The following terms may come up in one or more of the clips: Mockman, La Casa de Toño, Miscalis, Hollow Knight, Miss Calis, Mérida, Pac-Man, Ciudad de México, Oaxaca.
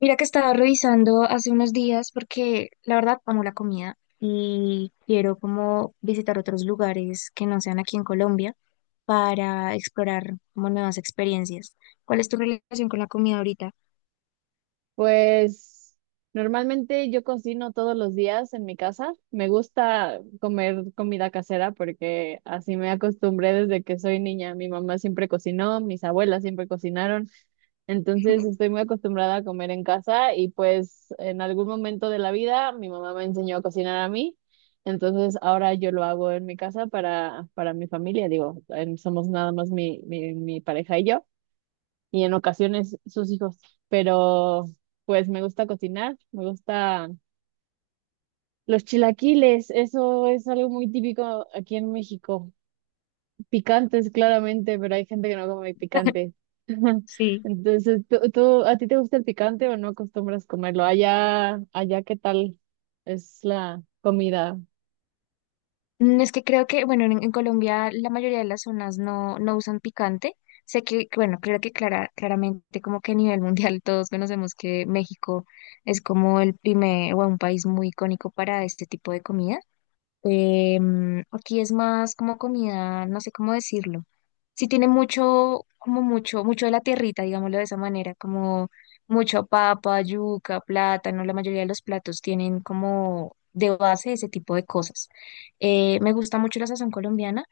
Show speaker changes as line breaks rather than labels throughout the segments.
Mira que estaba revisando hace unos días porque la verdad amo la comida y quiero como visitar otros lugares que no sean aquí en Colombia para explorar como nuevas experiencias. ¿Cuál es tu relación con la comida ahorita?
Pues normalmente yo cocino todos los días en mi casa. Me gusta comer comida casera porque así me acostumbré desde que soy niña. Mi mamá siempre cocinó, mis abuelas siempre cocinaron. Entonces estoy muy acostumbrada a comer en casa y pues en algún momento de la vida mi mamá me enseñó a cocinar a mí. Entonces ahora yo lo hago en mi casa para mi familia. Digo, somos nada más mi pareja y yo y en ocasiones sus hijos. Pero pues me gusta cocinar, me gusta los chilaquiles, eso es algo muy típico aquí en México. Picantes, claramente, pero hay gente que no come picante.
Sí.
Entonces, a ti te gusta el picante o no acostumbras comerlo? ¿Qué tal es la comida?
Es que creo que, bueno, en Colombia la mayoría de las zonas no usan picante. Sé que, bueno, creo que claramente como que a nivel mundial todos conocemos que México es como el primer o un país muy icónico para este tipo de comidas. Aquí es más como comida, no sé cómo decirlo. Sí tiene mucho, como mucho, mucho de la tierrita, digámoslo de esa manera, como mucho papa, yuca, plátano, la mayoría de los platos tienen como de base ese tipo de cosas. Me gusta mucho la sazón colombiana.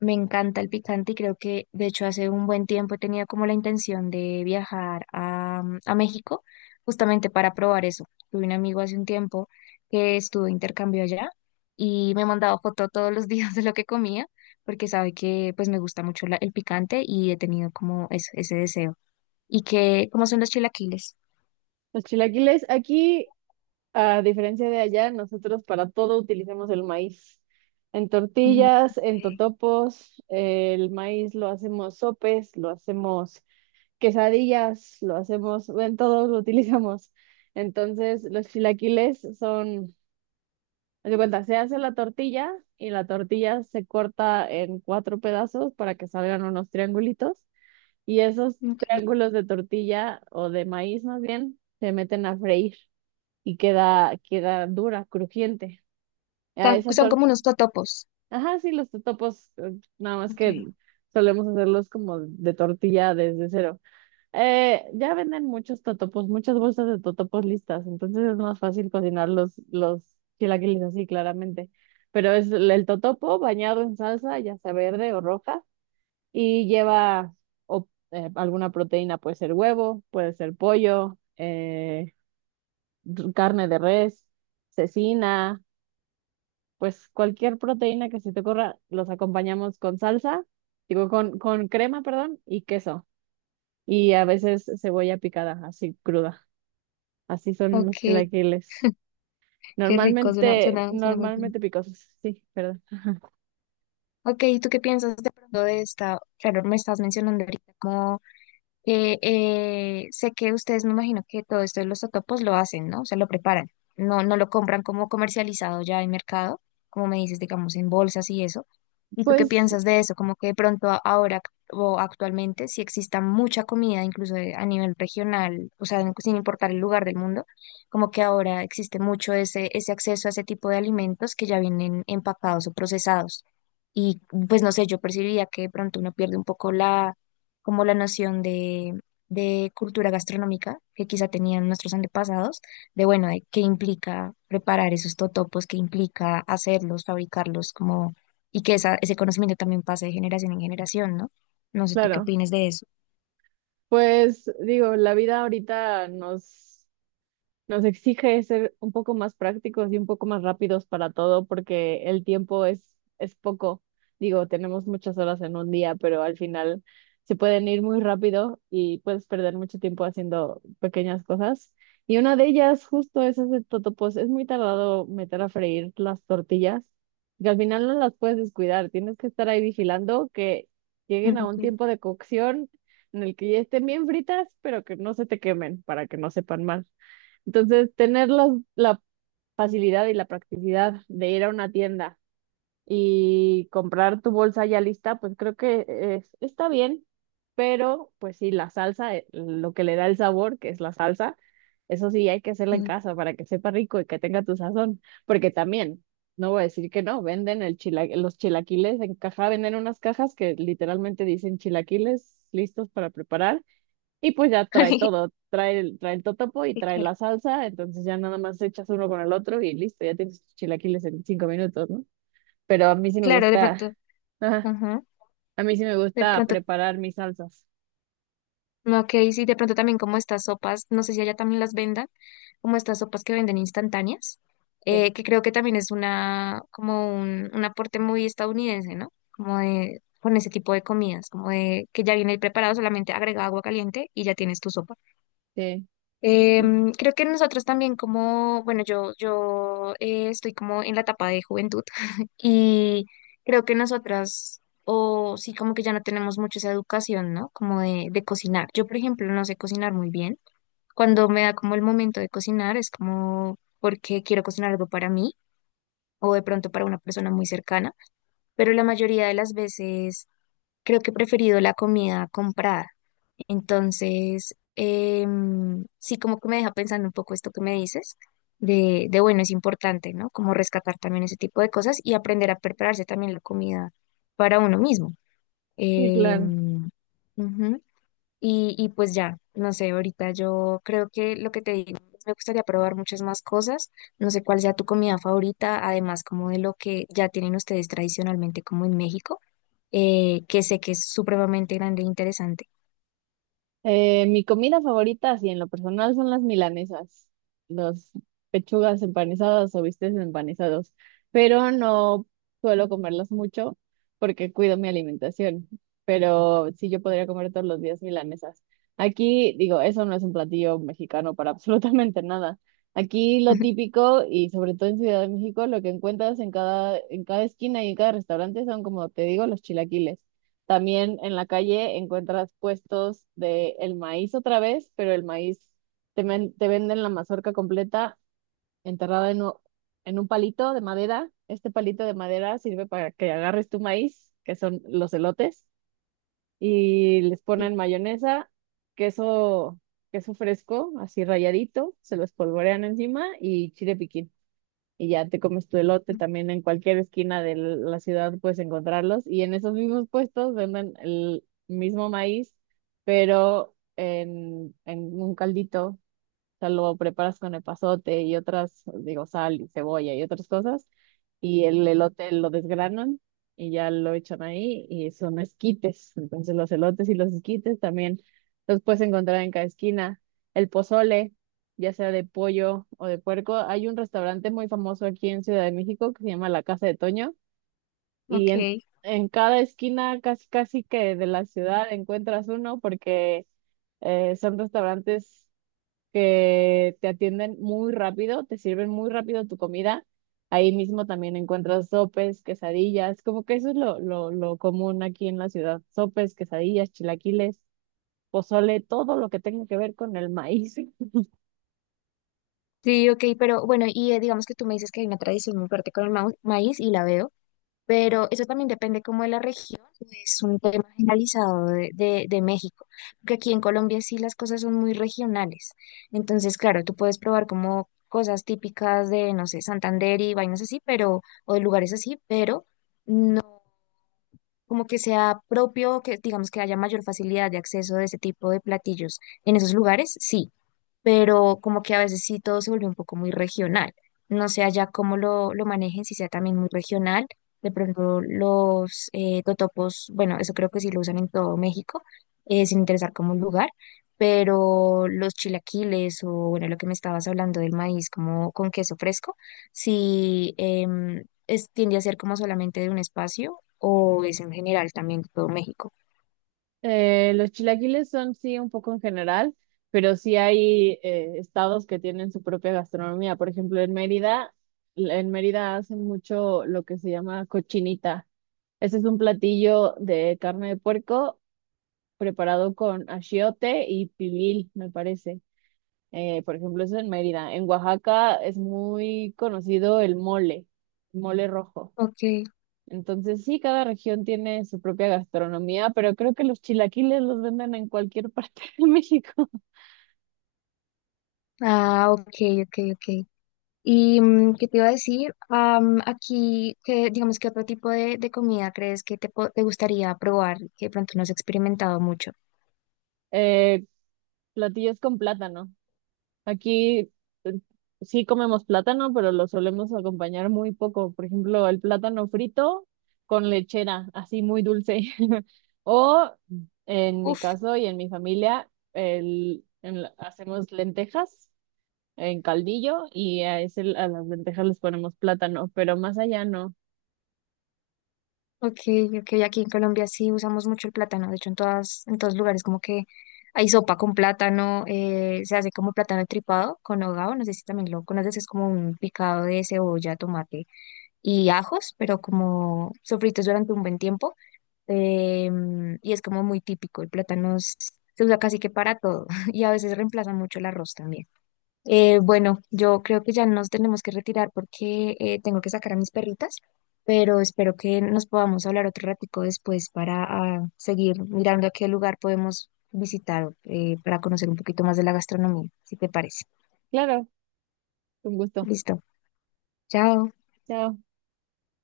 Me encanta el picante y creo que de hecho hace un buen tiempo tenía como la intención de viajar a, a México justamente para probar eso. Tuve un amigo hace un tiempo que estuvo de intercambio allá y me mandaba foto todos los días de lo que comía porque sabe que pues me gusta mucho el picante y he tenido como ese deseo. ¿Y que cómo son los chilaquiles?
Los chilaquiles aquí, a diferencia de allá, nosotros para todo utilizamos el maíz. En
Ujú.
tortillas, en
Okay.
totopos, el maíz lo hacemos sopes, lo hacemos quesadillas, lo hacemos, en todo lo utilizamos. Entonces, los chilaquiles son, haz de cuenta, se hace la tortilla y la tortilla se corta en cuatro pedazos para que salgan unos triangulitos y esos
okay,
triángulos de tortilla o de maíz más bien se meten a freír y queda, queda dura, crujiente. A
Son,
esa
son
torta,
como unos totopos.
ajá, sí, los totopos, nada más que
Okay,
solemos hacerlos como de tortilla desde cero. Ya venden muchos totopos, muchas bolsas de totopos listas, entonces es más fácil cocinar los chilaquiles así, claramente. Pero es el totopo bañado en salsa, ya sea verde o roja, y lleva alguna proteína, puede ser huevo, puede ser pollo, carne de res, cecina. Pues cualquier proteína que se te ocurra, los acompañamos con salsa, digo, con crema, perdón, y queso. Y a veces cebolla picada, así cruda. Así son los
okay.
chilaquiles.
Qué rico, suena,
Normalmente,
suena, suena muy bien.
normalmente picosos, sí, perdón.
Ok, ¿y tú qué piensas de pronto de esta? Claro, me estás mencionando ahorita como sé que ustedes, me imagino que todo esto de los totopos lo hacen, ¿no? O sea, lo preparan. No lo compran como comercializado ya en mercado, como me dices, digamos, en bolsas y eso. ¿Y tú qué
Pues,
piensas de eso? Como que de pronto ahora o actualmente, si exista mucha comida, incluso a nivel regional, o sea, sin importar el lugar del mundo, como que ahora existe mucho ese, ese acceso a ese tipo de alimentos que ya vienen empacados o procesados. Y pues no sé, yo percibía que de pronto uno pierde un poco la como la noción de cultura gastronómica que quizá tenían nuestros antepasados, de bueno, de qué implica preparar esos totopos, qué implica hacerlos, fabricarlos, como, y que esa, ese conocimiento también pase de generación en generación, ¿no? No sé tú qué
claro,
opinas de eso.
pues digo, la vida ahorita nos nos exige ser un poco más prácticos y un poco más rápidos para todo porque el tiempo es poco. Digo, tenemos muchas horas en un día, pero al final se pueden ir muy rápido y puedes perder mucho tiempo haciendo pequeñas cosas. Y una de ellas justo es hacer totopos. Es muy tardado meter a freír las tortillas, que al final no las puedes descuidar. Tienes que estar ahí vigilando que
Mm,
lleguen a
ok.
un tiempo de cocción en el que ya estén bien fritas, pero que no se te quemen para que no sepan mal. Entonces, tener la facilidad y la practicidad de ir a una tienda y comprar tu bolsa ya lista, pues creo que está bien, pero pues sí, la salsa, lo que le da el sabor, que es la salsa, eso sí hay que hacerla en
Mm.
casa para que sepa rico y que tenga tu sazón, porque también, no voy a decir que no, venden los chilaquiles en caja, venden unas cajas que literalmente dicen chilaquiles listos para preparar y pues ya trae todo, trae el totopo y
Sí.
trae
Claro.
la salsa, entonces ya nada más echas uno con el otro y listo, ya tienes tus chilaquiles en cinco minutos, ¿no? Pero a mí sí me
Claro, de
gusta,
pronto,
ajá,
ajá.
a mí sí me
De
gusta
pronto.
preparar mis salsas.
Ok, sí, de pronto también como estas sopas, no sé si allá también las vendan, como estas sopas que venden instantáneas,
Sí,
que creo que también es una, como un aporte muy estadounidense, ¿no? Como de, con ese tipo de comidas, como de que ya viene preparado, solamente agrega agua caliente y ya tienes tu sopa.
sí,
Creo que nosotros también como, bueno, yo estoy como en la etapa de juventud y creo que nosotras, o sí, como que ya no tenemos mucho esa educación, ¿no? Como de cocinar. Yo, por ejemplo, no sé cocinar muy bien. Cuando me da como el momento de cocinar, es como porque quiero cocinar algo para mí o de pronto para una persona muy cercana, pero la mayoría de las veces creo que he preferido la comida comprada. Entonces, sí, como que me deja pensando un poco esto que me dices, de bueno, es importante, ¿no? Como rescatar también ese tipo de cosas y aprender a prepararse también la comida para uno mismo.
sí, claro.
Em. Ujú. Y pues ya, no sé, ahorita yo creo que lo que te digo, pues, me gustaría probar muchas más cosas, no sé cuál sea tu comida favorita, además como de lo que ya tienen ustedes tradicionalmente como en México, que sé que es supremamente grande e interesante.
Mi comida favorita, así en lo personal, son las milanesas, los pechugas empanizadas o bistecs empanizados, pero no suelo comerlas mucho porque cuido mi alimentación, pero sí yo podría comer todos los días milanesas. Aquí, digo, eso no es un platillo mexicano para absolutamente nada. Aquí lo típico y sobre todo en Ciudad de México, lo que encuentras en cada esquina y en cada restaurante son, como te digo, los chilaquiles. También en la calle encuentras puestos de el maíz otra vez, pero el maíz te venden la mazorca completa enterrada en, en un palito de madera. Este palito de madera sirve para que agarres tu maíz, que son los elotes, y les ponen mayonesa, queso, queso fresco, así rayadito, se lo espolvorean encima y chile piquín y ya te comes tu elote
Sí.
también en cualquier esquina de la ciudad puedes encontrarlos y en esos mismos puestos venden el mismo maíz, pero en un caldito, o sea, lo preparas con epazote y otras, digo, sal y cebolla y otras cosas. Y el elote lo desgranan y ya lo echan ahí y son esquites. Entonces los elotes y los esquites también los puedes encontrar en cada esquina. El pozole, ya sea de pollo o de puerco. Hay un restaurante muy famoso aquí en Ciudad de México que se llama La Casa de Toño y
Ok,
en cada esquina casi casi que de la ciudad encuentras uno porque son restaurantes que te atienden muy rápido, te sirven muy rápido tu comida. Ahí mismo también encuentras sopes, quesadillas, como que eso es lo común aquí en la ciudad. Sopes, quesadillas, chilaquiles, pozole, todo lo que tenga que ver con el maíz.
sí, ok, pero bueno, y digamos que tú me dices que hay una tradición muy fuerte con el maíz y la veo, pero eso también depende como de la región, no es un tema generalizado de México, porque aquí en Colombia sí las cosas son muy regionales, entonces claro, tú puedes probar como cosas típicas de, no sé, Santander y vainas así, pero, o de lugares así, pero no. Como que sea propio, que digamos que haya mayor facilidad de acceso de ese tipo de platillos en esos lugares, sí, pero como que a veces sí todo se vuelve un poco muy regional. No sé allá cómo lo manejen, si sea también muy regional. De pronto los totopos, bueno, eso creo que sí lo usan en todo México, sin interesar como un lugar, pero los chilaquiles o bueno, lo que me estabas hablando del maíz como con queso fresco, sí es, tiende a ser como solamente de un espacio o es en general también todo México?
Los chilaquiles son sí un poco en general, pero sí hay estados que tienen su propia gastronomía. Por ejemplo, en Mérida hacen mucho lo que se llama cochinita. Ese es un platillo de carne de puerco preparado con achiote y pibil, me parece. Por ejemplo, eso en Mérida. En Oaxaca es muy conocido el mole, mole rojo.
Ok,
Entonces, sí, cada región tiene su propia gastronomía, pero creo que los chilaquiles los venden en cualquier parte de México.
ah, ok, ok, ok. ¿Y qué te iba a decir? Am, aquí, ¿qué, digamos, qué otro tipo de comida crees que te, te gustaría probar que de pronto no has experimentado mucho?
Eh, platillos con plátano. Aquí eh, sí comemos plátano, pero lo solemos acompañar muy poco. Por ejemplo, el plátano frito con lechera, así muy dulce. O en mi
Uf,
caso y en mi familia, el, hacemos lentejas en caldillo y a, ese, a las lentejas les ponemos plátano, pero más allá no.
ok, ok, aquí en Colombia sí usamos mucho el plátano, de hecho en todas, en todos lugares como que hay sopa con plátano, se hace como plátano tripado con hogao, no sé si también lo conoces, es como un picado de cebolla, tomate y ajos, pero como sofritos durante un buen tiempo y es como muy típico, el plátano se usa casi que para todo y a veces reemplaza mucho el arroz también. Bueno, yo creo que ya nos tenemos que retirar porque tengo que sacar a mis perritas, pero espero que nos podamos hablar otro ratico después para seguir mirando a qué lugar podemos visitar para conocer un poquito más de la gastronomía, si te parece.
Claro, con gusto.
Listo, chao.
Chao.